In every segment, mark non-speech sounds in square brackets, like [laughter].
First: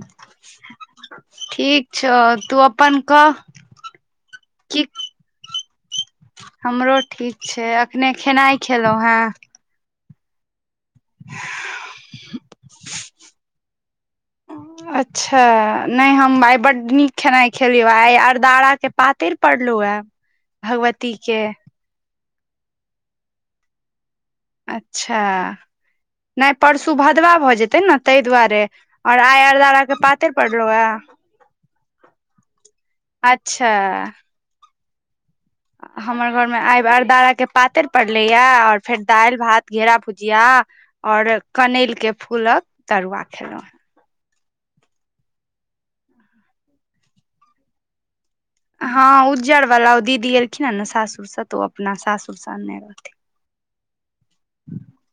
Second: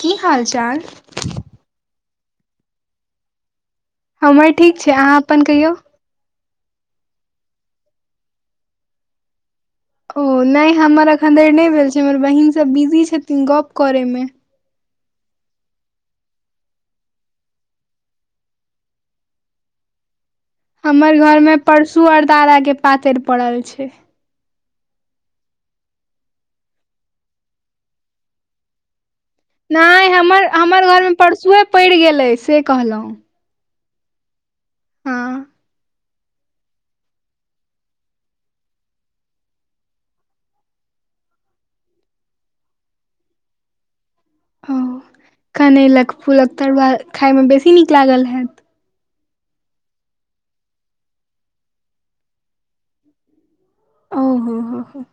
की हाल चाल ठीक। [unintelligible] छ तू अपन कह? हमर ठीक की छै अहाँ अपन कहियौ। हमरो ठीक छै अखने खेनाइ खेलहुॅं हे। ओ नहि हमर अखन धरि नहि भेल छै हमर बहिन सब बिजी छथिन गप करे मे। अच्छा नहि हम आइ बड्ड नीक खेनाइ खेलीयो ये आइ अरदारा के पातर पड़लो अ। हमर घर मे परसू आरदारा के पातरि पड़ल छै। अच्छा नहि परसू भदवा भऽ जेते ने ताहि दुआरे औओर आइ अरदारा के नहि पातरि हमर पड़लो हे हमर घरमे परसुए पड़ि गेलै से कहलहुँ। अच्छा। हँ हमर घरमे आब आई अरदाराके पातरि पड़लैए आओर फेर दालि भात घेरा भुजिया और कनैल के फूलक तरुआ खेलहुँ। ओ कनैलक फूलक तरुआ खायइमे बेसी नीक लागल हैत। हँ उज्जर वाला ओ दीदी एलखिन हे ने सासुर सा तऽ ओ अपना सासुर स अने रहथिन। ओ ह ह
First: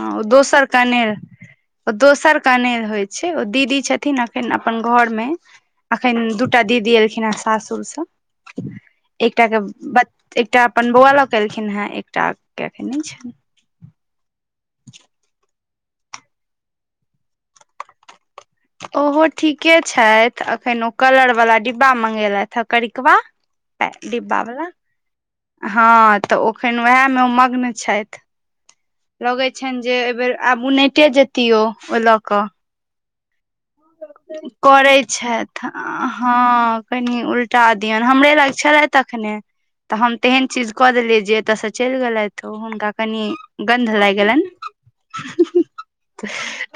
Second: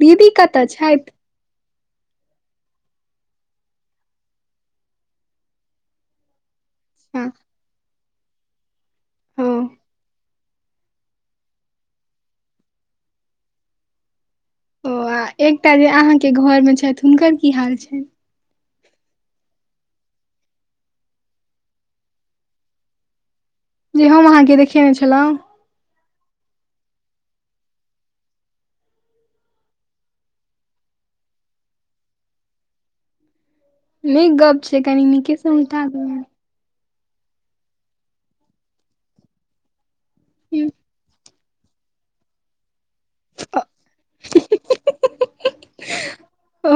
हँ ओ दीदी दोसर कतऽ छथि। कनेर ओ दोसर कनेल होइ छै ओ दीदी छथिन अखन अपन घर मे अखन दू दु टा दीदी हँ, एलखिने सासुरसँ ओ एकटा के ब एकटा अपन बौआ लक एलखिन हे एकटा के अखन नहि छैन। ओ आ एकटा जे अहाँके घर मे छथि हुनकर की हाल छनि। ओहो ठीके छथि अखन ओ कलर वाला डिब्बा मंगेलथि हे करिकबा। जे हम डीब्बा अहाँके वला। देखेने छलहुँ हँ तऽ ओखन उएहमे ओ मग्न छथि। लगैत छनि जे एहिबेर आब उनटे जेतियो ओहि लऽ कऽ। नीक गप छै कनी करैत नीके सँ छथि उठा देबै हँ। कनि उल्टा दियऔ हमरे लाग छलेथ अखने तऽ हम तेहन चीज कऽ देलियै जे हाँ। चलि गेलथि ओ हुनका कनि गन्ध लागि गेलनि।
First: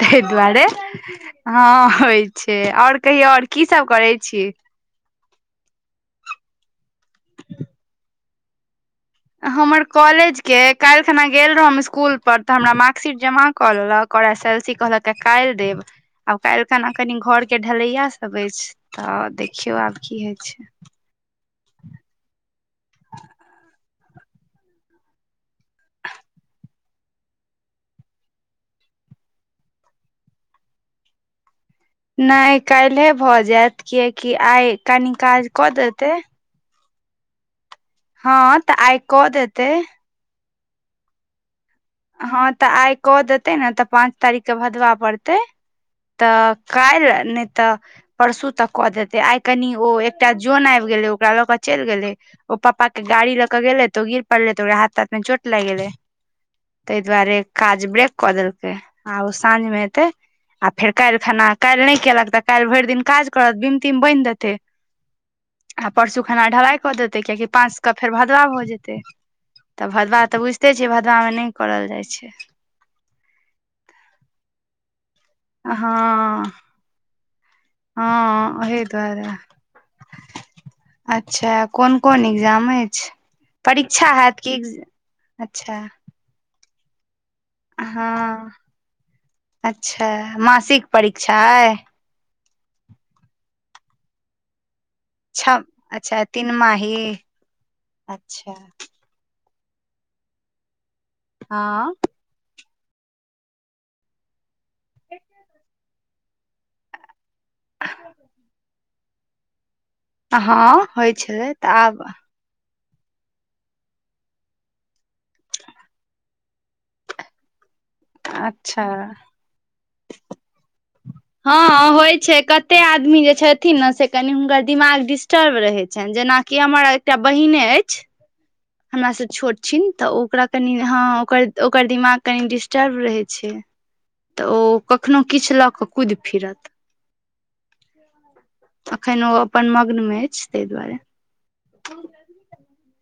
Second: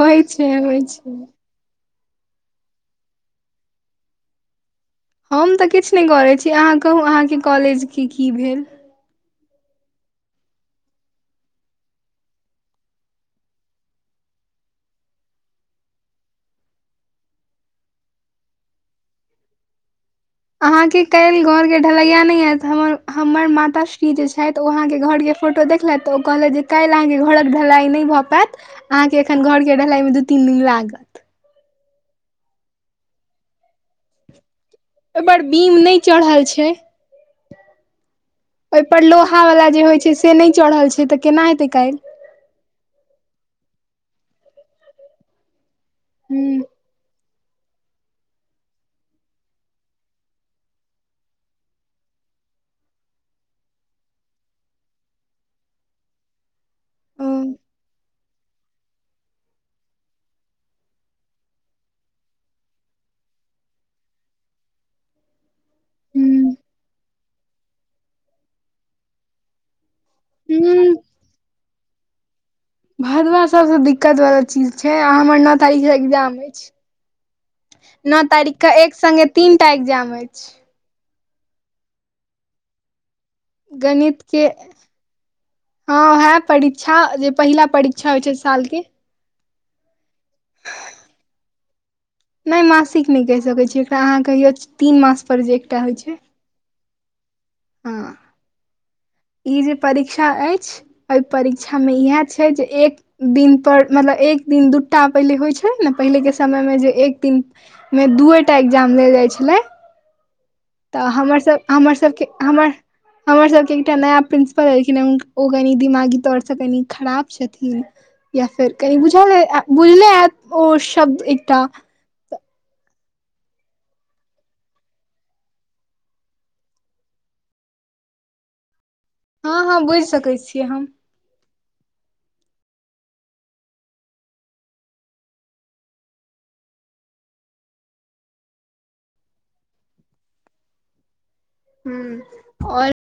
तै छै दुवारे। होइ छै हँ होइ छै आओर कहियौ आओर की सब करै छी। हम तऽ किछु नहि करैत छी अहाँ कहू अहाँके कॉलेजके की की भेल। हमर कॉलेज के काल्हि खना गेल रहौ हम स्कूल पर तऽ हमरा मार्क्शीट जमा क लेलक और एस एल सी कहल काल देब। आब काल्हिखना कनि घर के ढलैया सब अछि तऽ देखियो आब की हय छै। अहाँके काल्हि घरके ढलैया नहि हयत हमर हमर माता श्री जे छथि ओ अहाँके घरके फोटो देखलथि तऽ ओ कहलथि जे काल्हि अहाँके घरक ढलाइ नहि भऽ पायत। अहाँ के एखन घर के ढलाई मे दू तीन दिन लागत। नहि काल्हे भऽ जायत कियकि आइ कनि काज कऽ देतै। खल छै [unintelligible] हँ। तऽ आइ ओहिपर कऽ लोहा देतै वला जे होइ छै से नहि चढ़ल छै तऽ केना हेतै काल्हि। हँ तऽ आइ कऽ देतै ने तऽ पाँंच तारीख के भदबा पड़तै। तऽ हूँ कैल नय त तऽ परसू तक कऽ देते आइ कनि ओ एकटा जन आबि गेलै ओकरा लऽ कऽ चलि गेलै। ओ पापा के गाड़ी ले के गेले तो ओ गिर पड़ले त ओकरा हाथ ताथ मे चोट टोट लाग गेले। ताहि ओ दुआरे काज ब्रेक कऽ देलकै आब ओ साँझमे एतै। आ फेर काल्हि खना काल्हि नय केलक तऽ काल्हि फेर भरि दिन काज करत बिमतिम बनिहि देतै। आ परसू खाना हूँ ढलाई कऽ देतै कियकि पाँचके फेर भदवाव भऽ जेतै। तऽ भदवा तऽ बुझिते हूँ छियै भदवामे नहि करल जाइ छै। भदवा सभसँ दिक्कत वला चीज छै आ हमर नओ तारीखसँ एग्जाम हँ अछि। नओ तारीख हँ के ओहि एक दुआरे सङ्गे तीन टा एग्जाम अछि। अच्छा कोन कोन एग्जाम अछि परीक्षा गणित होैत के कि एज अच्छा। हँ उएह परीक्षा जे पहिला परीक्षा होइ छै हँ साल के अच्छा मासिक परीक्षा अ। नहि मासिक नहि कहि सकैत छी एकरा अहाँ कहियो तीन मास पर जे छम, एकटा होइ छै अछा तीन माही, अऽ छा। इ, जे परीक्षा अइछ अइ परीक्षा मे हँ यह छैय जे एक, दिन पर मतलब एक दिन दुटा पहिले होइ छैय ने पहिले के समय मे जे एक। तीन, मे दुऐटा एग्जाम लेल जाय छेलै। अऽ हाँ। तऽ हमर सब हमर सब के हमर। हमर सब के एकटा नया प्रिंसपल एलखिन हे उऽ ओ कनि दिमागी तौर से कनि खराब छेथिन। या फिर कनि अच्छा बुझले आ बुझले हेत ओ शब्द इ हँ-हँ होइ छै कत ते आदमी जे छथिन नऽ से कनि हुनकर दिमाग डिस्टर्ब रहै छैन, जेना कि हमर एकटा बहिने ऐछ। हमरा सऽ हँ हँ छोट-छिन बुझि तऽ सकैत ओकरा छियै कनि हम हँ, ओकर-ओकर दिमाग कनि डिस्टर्ब रहे छै। तऽ ओ कखनौं किछ लऽ कऽ कुइद फिरत। अखैन ओ अपन मग्न में ऐछ तै दुआरे। हूं, और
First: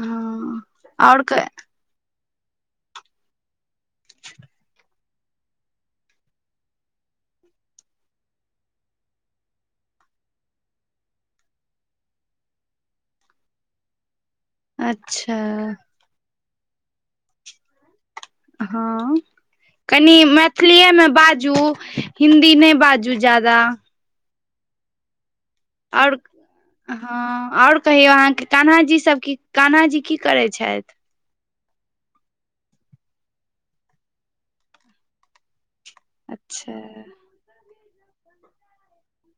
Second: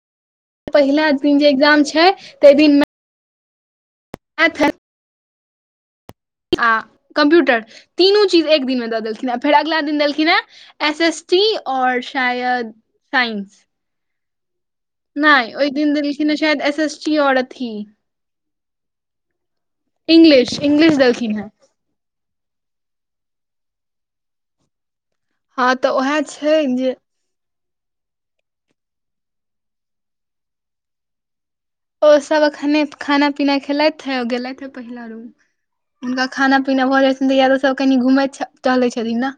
अहँ पहिला दिन जे एग्जाम छै, तै दिन में अऽ थल आ कम्प्यूटर, तीनू-चीज एक दिन मे दऽ देलखिने आ फेर अगला दिन देलखीने एस एस टी और शायद, साइंस। अच्छा नाइ, ओइ दिन देलखिने शयद एस एस टी और अथी हँ, कनि इंग्लिश मैथिलीये इंग्लिश में देलखिन हे बाजू हिन्दी नै बाजू ज्यादा। हँ तऽ आओर ओहे छै जे हँ, और कहियौ अहाँ के कान्हा जी सब कि, कान्हा जी की करै छेथ? ओ सव अखने खाना-पीना खेलैथे औ गेलैथे पहिला रूम। हुनका अच्छा खाना-पीना भऽ जै छैन तेकर बाद ओ सभ कनि घुमै छ टहलै छथिन न।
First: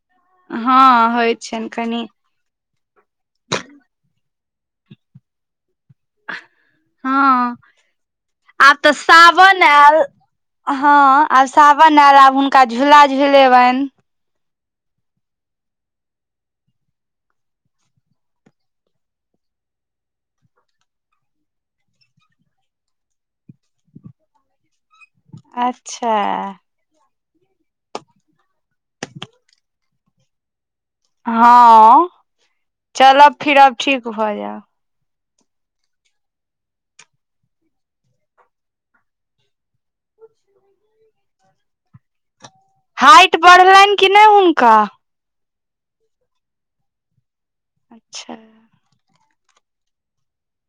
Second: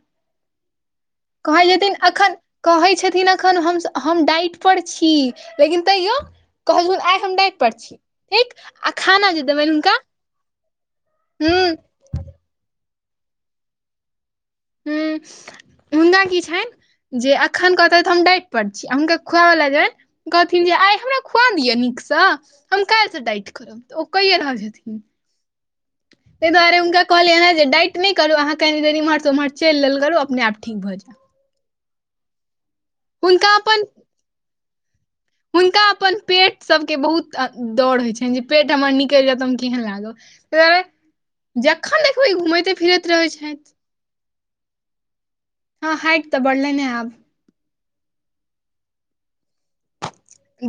हँ होइ कहै छनि जेथिन कनि अखन कहै छथिन अखन हम-स हम डाइट पर छी, लेकिन तैयो कहै छथून आइ हँ डाइट पर छी ठीक, आब तऽ आ खाना जे सावन देबैन हुनका आयल त हँ, आब सावन एल, आब हुनका झूला झुलेबैन। हूं, हुन्ना की छैन? जे अखन कहतैथ हम डाइट पर छी आ हुनका खुआवले जेवैन कहथिन जे आइ हमरा खुआ दिय नीक स हम कैल्ह से डाइट कर तऽ ओ कैये रहल छथिन। आर तै दुआरे हुनका कहलियैन्हें जे डाइट नै करू अहाँ कनि देर इम्हर-स-उम्हर चैल लेल करू अपने-आप ठीक भऽ जे। हँ, हुनका चलब-फिरब अपन ठीक भऽ जेब। हुनका अपन पेटसब के बहुत आ दर होइ छैन जे पेट हमर निकैल जेत तऽ हम केहेन लागब? पै, जखन देखबै घुमैते फिरैत रहै हाइट छथि बढ़लैन कि नै हुनका? हँ हाइट तऽ बढ़लैने आब अच्छा।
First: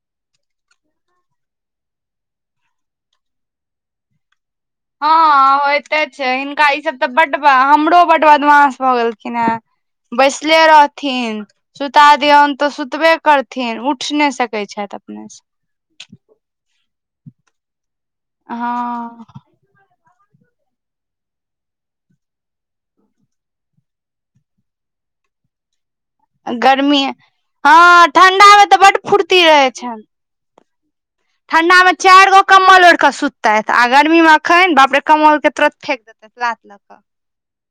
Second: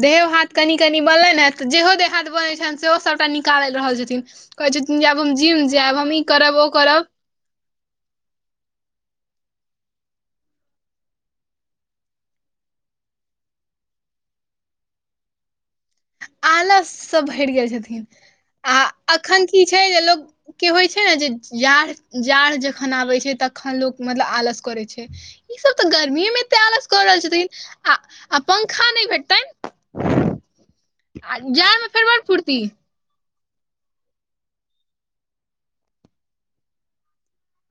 देहो-हाथ कनि-कनि बनलैन्हें, तऽ जेहो देह-हाथ बनै छैन सेहो सबटा निकाल रहल छथिन। कऐ छथिन जे आब हम जिम जेब, हम ई-करब ओ करब ब- बा हमरो बड बदमाास भऽ गेलखिन्हें, बैसले रहथिन। सुता दियौन तऽ सुतबे करथिन उठ नै सकै छैथ अपने स। आलस से भैर गेल छथिन, आ हँ अखैन की छै जे लोक कि होइ छै ने जे यार जाड़ जखन आबै छै, तखन लोक मतलब आलस करै छै। ई सब तऽ गर्मीए मे एते आलस गर्मी कऽ रहल छथिन, हँ आ-आ ठंडा मे तऽ पंखा बड नहि फुर्ती भेटतैन। ठण्डा मे फेर बड़ चैर-गो फुर्ती कम्मल ओइढ़ कऽ सुततैथ आ गर्मी मे अखैन बाप-रे कम्मल के तुरत फेेक देतैथ लात लऽ कऽ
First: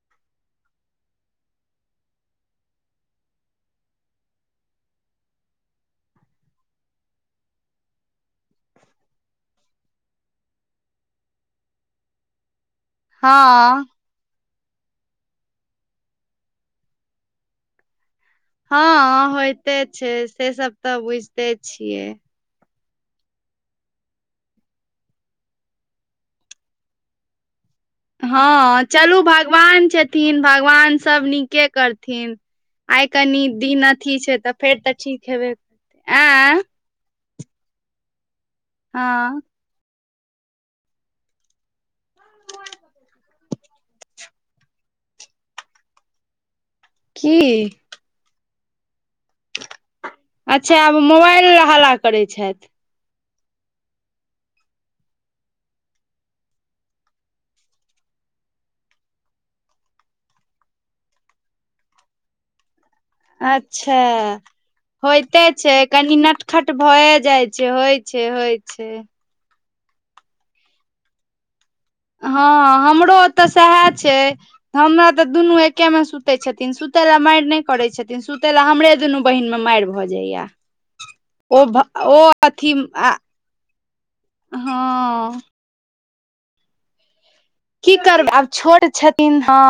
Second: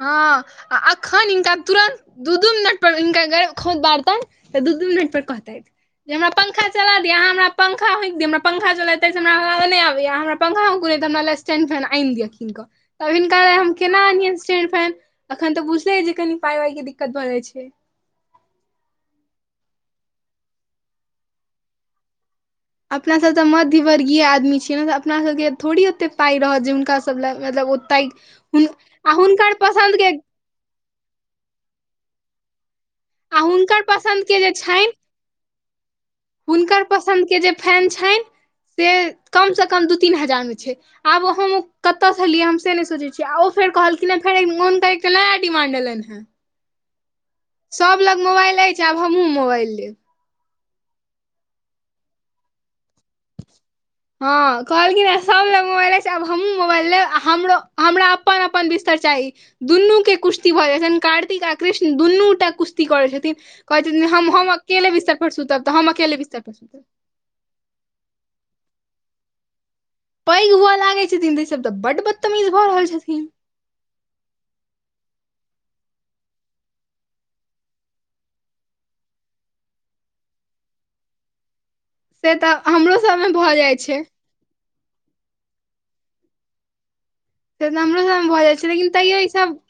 हँ, आ अखैन हिनका तुरन्त दू -दू मिनट पर, हुनका अगर खोउत बारतनि तऽ, दू- दू मिनट पर कहतैथ। जे हमरा पंखा चला दिय, हमरापंखा होकि दिय, हमरा पंखा चला हमरा ह नहि आबैय, हमरा पंखाै होकू, नइ त स्टैड फैन आनि दिय किन कऽ। तब हिनका ल हम हँ केना एनियनि स्टैण् फैन, एखन तऽ बुझले जे कनि पाइ -वाइ के दिक्कत भऽ जाइ छै। हँ होयइते छै, से सब तऽ बुझिते छियै। अपनासभ तऽ मध्यवर्गीय आदमी छियै ने तऽ, अपनासभके थोड़े ओतेक पाइ रहत जे हुनकासभ लए मतलब त हँ आ चलू हुनकर भगवान पसन्दके छथिन भगवान सब नीके करथिन। आइ आ कनि हुनकर दिन अथी पसन्द छै के जे तऽ, छनि फेर तऽ ठीक हेबे आँ हुनकर पसंन्द के जे फैन छनि से, हँ कमसँ कम दू, तीन हजार मे छै। आब हम ओ कतय सँ लियै, हम से नहि सोचैत छीय, आ ओ फेर कहलिनेँ फेर मोन मे एकटा नया डिमा्ड एलनि हेँ। की? सब लग मोबाइल अइछे, आब हमहुँ, मोबाइल लेब। अच्छा! आब मोबाइल लेल हला करैत छथि। हँ, कहलखिन सभ लग मोबाइल छै, आब हमहूँ मोबाइल लेब, हमरो हमरा अपन- अपन बिस्तर चाही। दुनू के कुस्ती भऽ जाइ छैन, कार्तिक आ कृष्ण दुनूटा कुस्ती कर छथि। अच्छा! पर होयइते सुतब तऽ छै, हम अकेले कनि बिस्तर पर नटखट सुतब भए जाय जे होइ छै, होइ छै। पैग हुए लागैत छथिन त, इ सभ तऽ बड हँ हमरो ओतऽ सएह छै। हमरा तऽ दुनू एके मे सुते छथिन, सुते ल मारि नहि करे छथिन, सुते ला हमरे दुनू बहिन मे मारि भऽ जाइया। ओ भ ओ से तऽ अथी हमरो सबमे भऽ जाइ छै हँ [unintelligible] से त की हमरा करबै भऽ आब जाइ छै, छोट लेकिन तइयो इ छथिन सब हँ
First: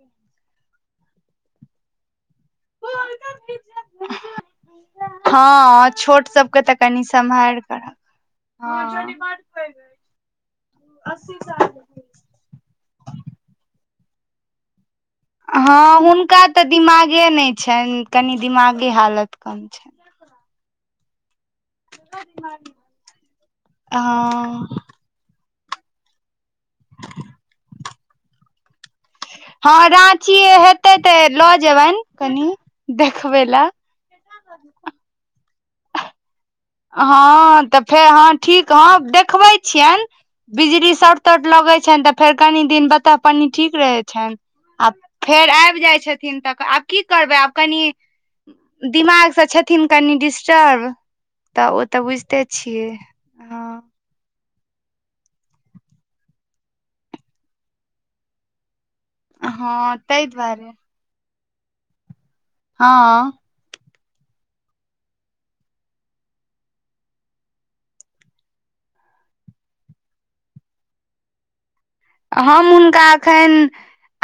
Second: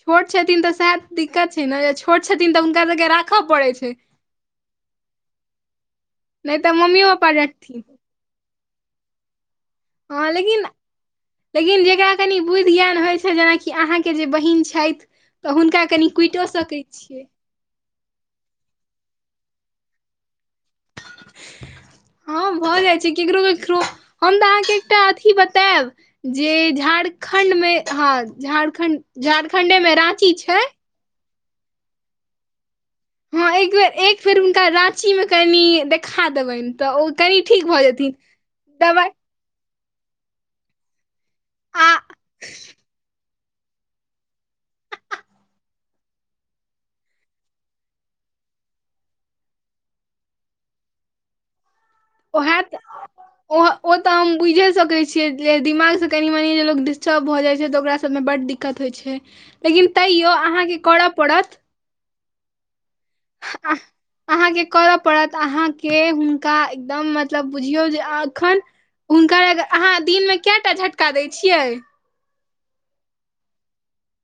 छोट छथिन तऽ सैह दिक्कत छोट छथिन तऽ हुनका सबके राखऽ पड़ै छै। हँ, छोट नहि सभके तऽ कनि मम्मियो पप्पा सम्हारि के रखथिन राखब है। [unintelligible] हँ लेकिन, लेकिन जेकरा कनि बुद्धि ज्ञान होइ छै, जेनाकि अहाँके जे बहीन छथि। तऽ हुनका हँ कनि हुनका कुइटो तऽ सकैत छियै दिमागे नहि छनि, कनि दिमागे हालत कम छनि। हँ भऽ जाइ छै, केकरो -केकरो हम तऽ हँ अहाँके एकटा अथी बतायब, जे झारखण्ड मे हँ झारखण्ड झारखंडे में राँची छै। ओत ते ल जेबनि कनि देखबे लए फेर हुनका राची मे कनि देखा देबनि। तऽ ओ कनि ठीक हँ तऽ भऽ फेर जेथिन हँ ठीक, ह दबाइ देखबै छियनि, बिजली शर्ट तर्ट लगैत आ छनि तऽ, फेर कनि दिन बतऽ पन्नी ठीक रहै छनि। आब फेर आबि जाइ छथिन तऽ, आब की करबै आब कनि दिमागसँ छथिन कनि डिस्टर्ब, तऽ ओ तऽ बुझिते ओएह छियै। ओ हँ। ओ तऽ हम बुझे सकैत छीये जे दिमाग से कनी- मनी जे लोग डिस्टर्ब भ जाय छै, तऽ ओकरा सब मे बड दिककत होय छै। लेकिन हँ ताहि तैयो दुआरे अहाँके करऽ पड़त। हँ। आ अहाँके करय पड़त अहाँके हुनका एकदम मतलब बुझियौ जे एखन हुनकर ल अहाँ दिनमे कए टा झटका दै छियै? हम हुनका एखैन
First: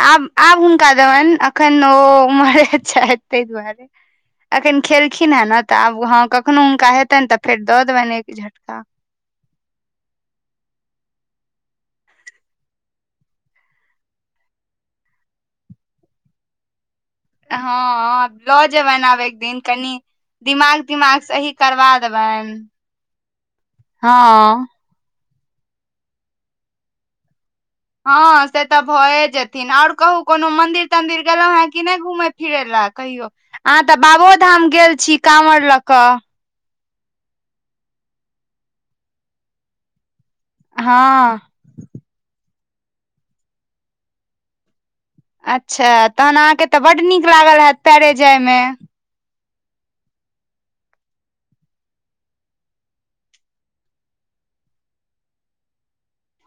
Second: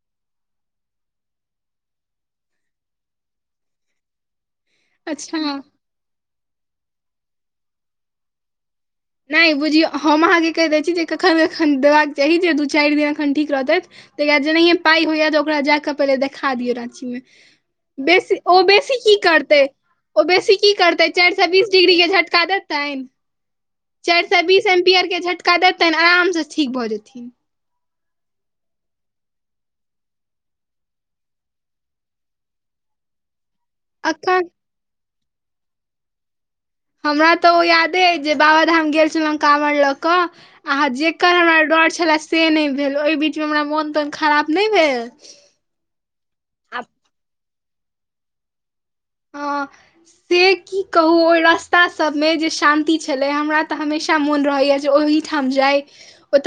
आब-आब हुनका देबैन, अखन ओ उम्हरे छैथ तय दुआरे। एखन खेलखिन हेँ न, अच्छा तऽ आब हँ कखनो हुनका हेतैन तऽ फेर दऽ देबैन एक झटका। नहि, बुझियौ हम अहाँकेँ कहि दै छी जे कखन एखन देबाक चाही जे दू चारि बेर एखन ठीक रहतै। तहिया जेनाहिये पाई होइया तऽ ओकरा जाकऽ पहिले देखा दियौ राॅंची में। हँ बेसी ओ लऽ बेसी जेबनि की आब एक दिन करतै? कनि ओ बेसी की दिमाग करतै? तिमाग चाईर सैऽ सही बीस करबा डिग्री के झटका देबनि देतैन। चाईर सैऽ बीस हँ एम्पियर के झटका देतैन आराम से ठीक भऽ जेथिन। हँ से तऽ भए जेथिन। और कहु कोनो मंदिर तंदिर गेलहुं हें कि नहि घुमे फिरै लए कहियो? अहाँ तऽ बाबो अखन धाम गेल छी कांवर लऽ कऽ। हमरा तऽ ओ यादे अइ जे बाबाधाम गेल छलहुँ काँवर लऽ कऽ। अहां, जेकर हँ हमरा डर छलए से नहि भेल ओहि बीचमे हमरा मोन तोन खराब नहि भेल। अच्छा तहन अहाँके तऽ आ बड्ड नीक लागल हैत पैरे जाइमे? खाली हँ से की कहू? ओई रस्ता सबमे जे शांती छलै, हमरा तऽ हमेशा मून रहैया जे ओहि ठम जाई।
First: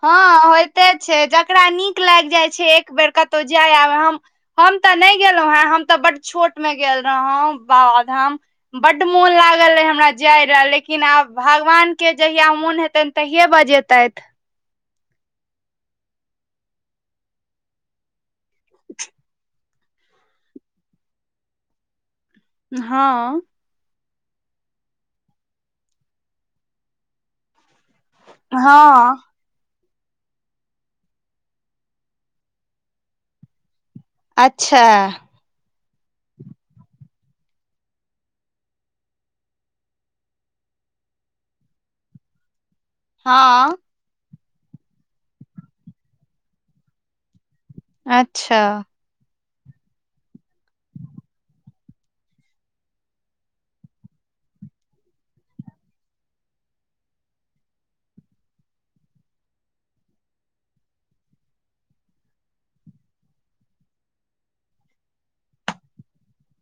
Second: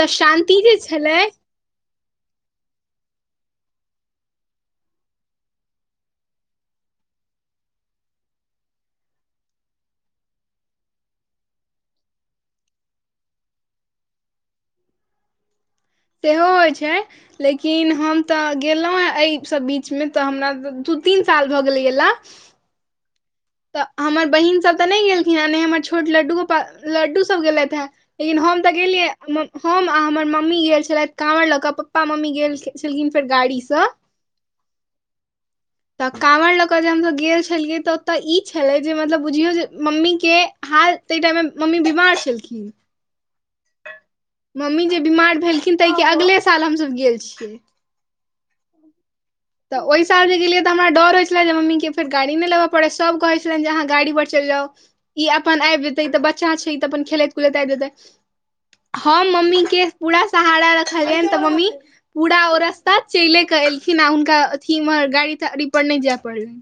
हॉं होइते छै, जकरा नीक लागि जाइ छै एक बेर कतहु जाय आब हम हम तऽ नहि गेलहुं हें, हम तऽ बड छोट मे गेल रहौ बाबाधाम। बड्ड मून लागल रहाऽ हमरा जाय रहए, लेकिन आब भगवान के जहिया मून हेतनि तहिये बजेतैथि। सेहो होइ छै। लेकिन हम तऽ गेलहुँ हेँ एहिसभ बीचमे तऽ हमरा दू तीन साल भऽ गेल गेलाऽ। हँऽ। तऽ हमर बहीन सभ तऽ नहि गेलखिन हैं, ने हमर छोट लड्डू गोपाल, लड्डूसभ गेलैथ हैऽ। लेकिन हम तऽ गेलियै हँ म्म हम आ हमर मम्मी गेल छलथि काँवर लऽ कऽ, पप्पा मम्मी गेल छलखिन फेर गाड़ी सँ। अच्छा ऽ ऽ। तऽ काँवड़ लऽ कऽ जे हमसब गेल छलियै तऽ तऽ ई छलै जे मतलब बुझियौ जे मम्मी के हाल ताहि टाइम मे मम्मी बीमार छलखिन। [inaudible] हँऽ। मम्मी जे बीमार भेलखिन तइके अगले साल हमसब गेल छियै। अच्छा। तऽ ओहि साल जे गेलियै, तऽ हमरा डॉर होइ छलाऽ मम्मीके फेर गाड़ी नहि लेबऽ पड़ै? सभ कहै छला जे अहाँ गाड़ीपर चलि जाऊ। ई अपन आबि जेतै, ई तऽ बच्चा छै, ई तऽ अपन खेलैत कुदैत आबि जेतै। हम मम्मी के पूरा सहारा रखलियैन तऽ मम्मी पूरा ओ रस्ता चलै के एलखिन, आ हुनका अथी में गाड़ी-ताड़ी पर नहि जैऽ पड़लनि।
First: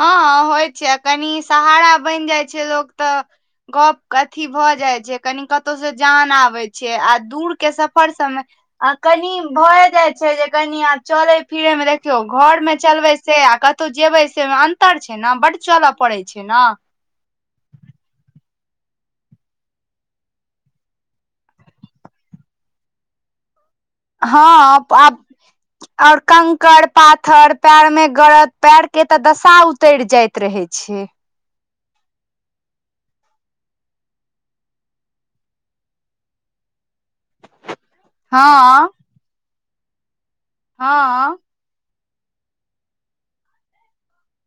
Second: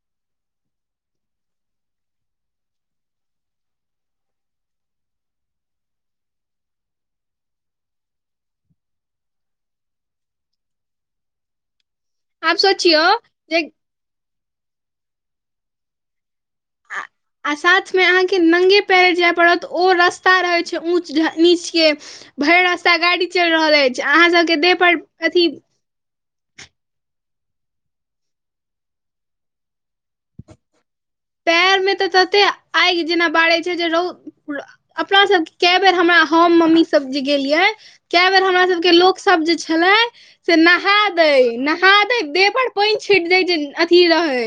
हँ-हँ होइ छै, आ कनी सहारा बैन जाइ छै लोक तऽ गप्प क अथी भऽ जाइ छै, कनि कतहु स जान आबै छै, आ दूर के सफर सबमे आ कनि भए जाइत छै, जे कनि चऽलै फिरै में देखियौ, आब घर में सोचियौ चलबै से आ जे कतौ जेबै से में अन्तर छै ना? बड चलऽ पड़ै छै ना? आ आ साथमे अहाँके नंगे पयरे जाय पड़त, ओ रस्ता रहै छै ऊँच घऽ नीच के। भरि रास्ता गाड़ी चलि रहल अछि हँ अहाँसभके देह पर आब अथी और कंकड़ पाथर पयर में गरत पैर के ते दशा उतर जायइत रहै छे। पैर में तऽ तते आगि जेना बारै छै जे रौ अपना सबके केए बेर हमरा हम मम्मी सब जे गेलियै कए बेर हँ हमरा सब के लोक सब जे छले से नहा हँ दै नह हां दै देह पर पानि छिट दय जे अथी रहय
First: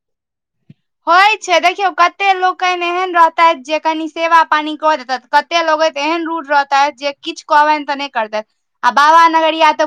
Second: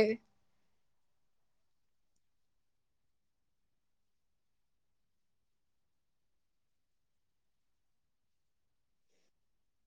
होइ छै देखियौ कते लोकनि एहन रहतथि जे कनि सेवा पानी कऽ देतथि। कते लोकनि त एहन रूड रहतैथ जे किछ कहबनि तऽ नहि करतैथ आ बाबा नगरिया तऽ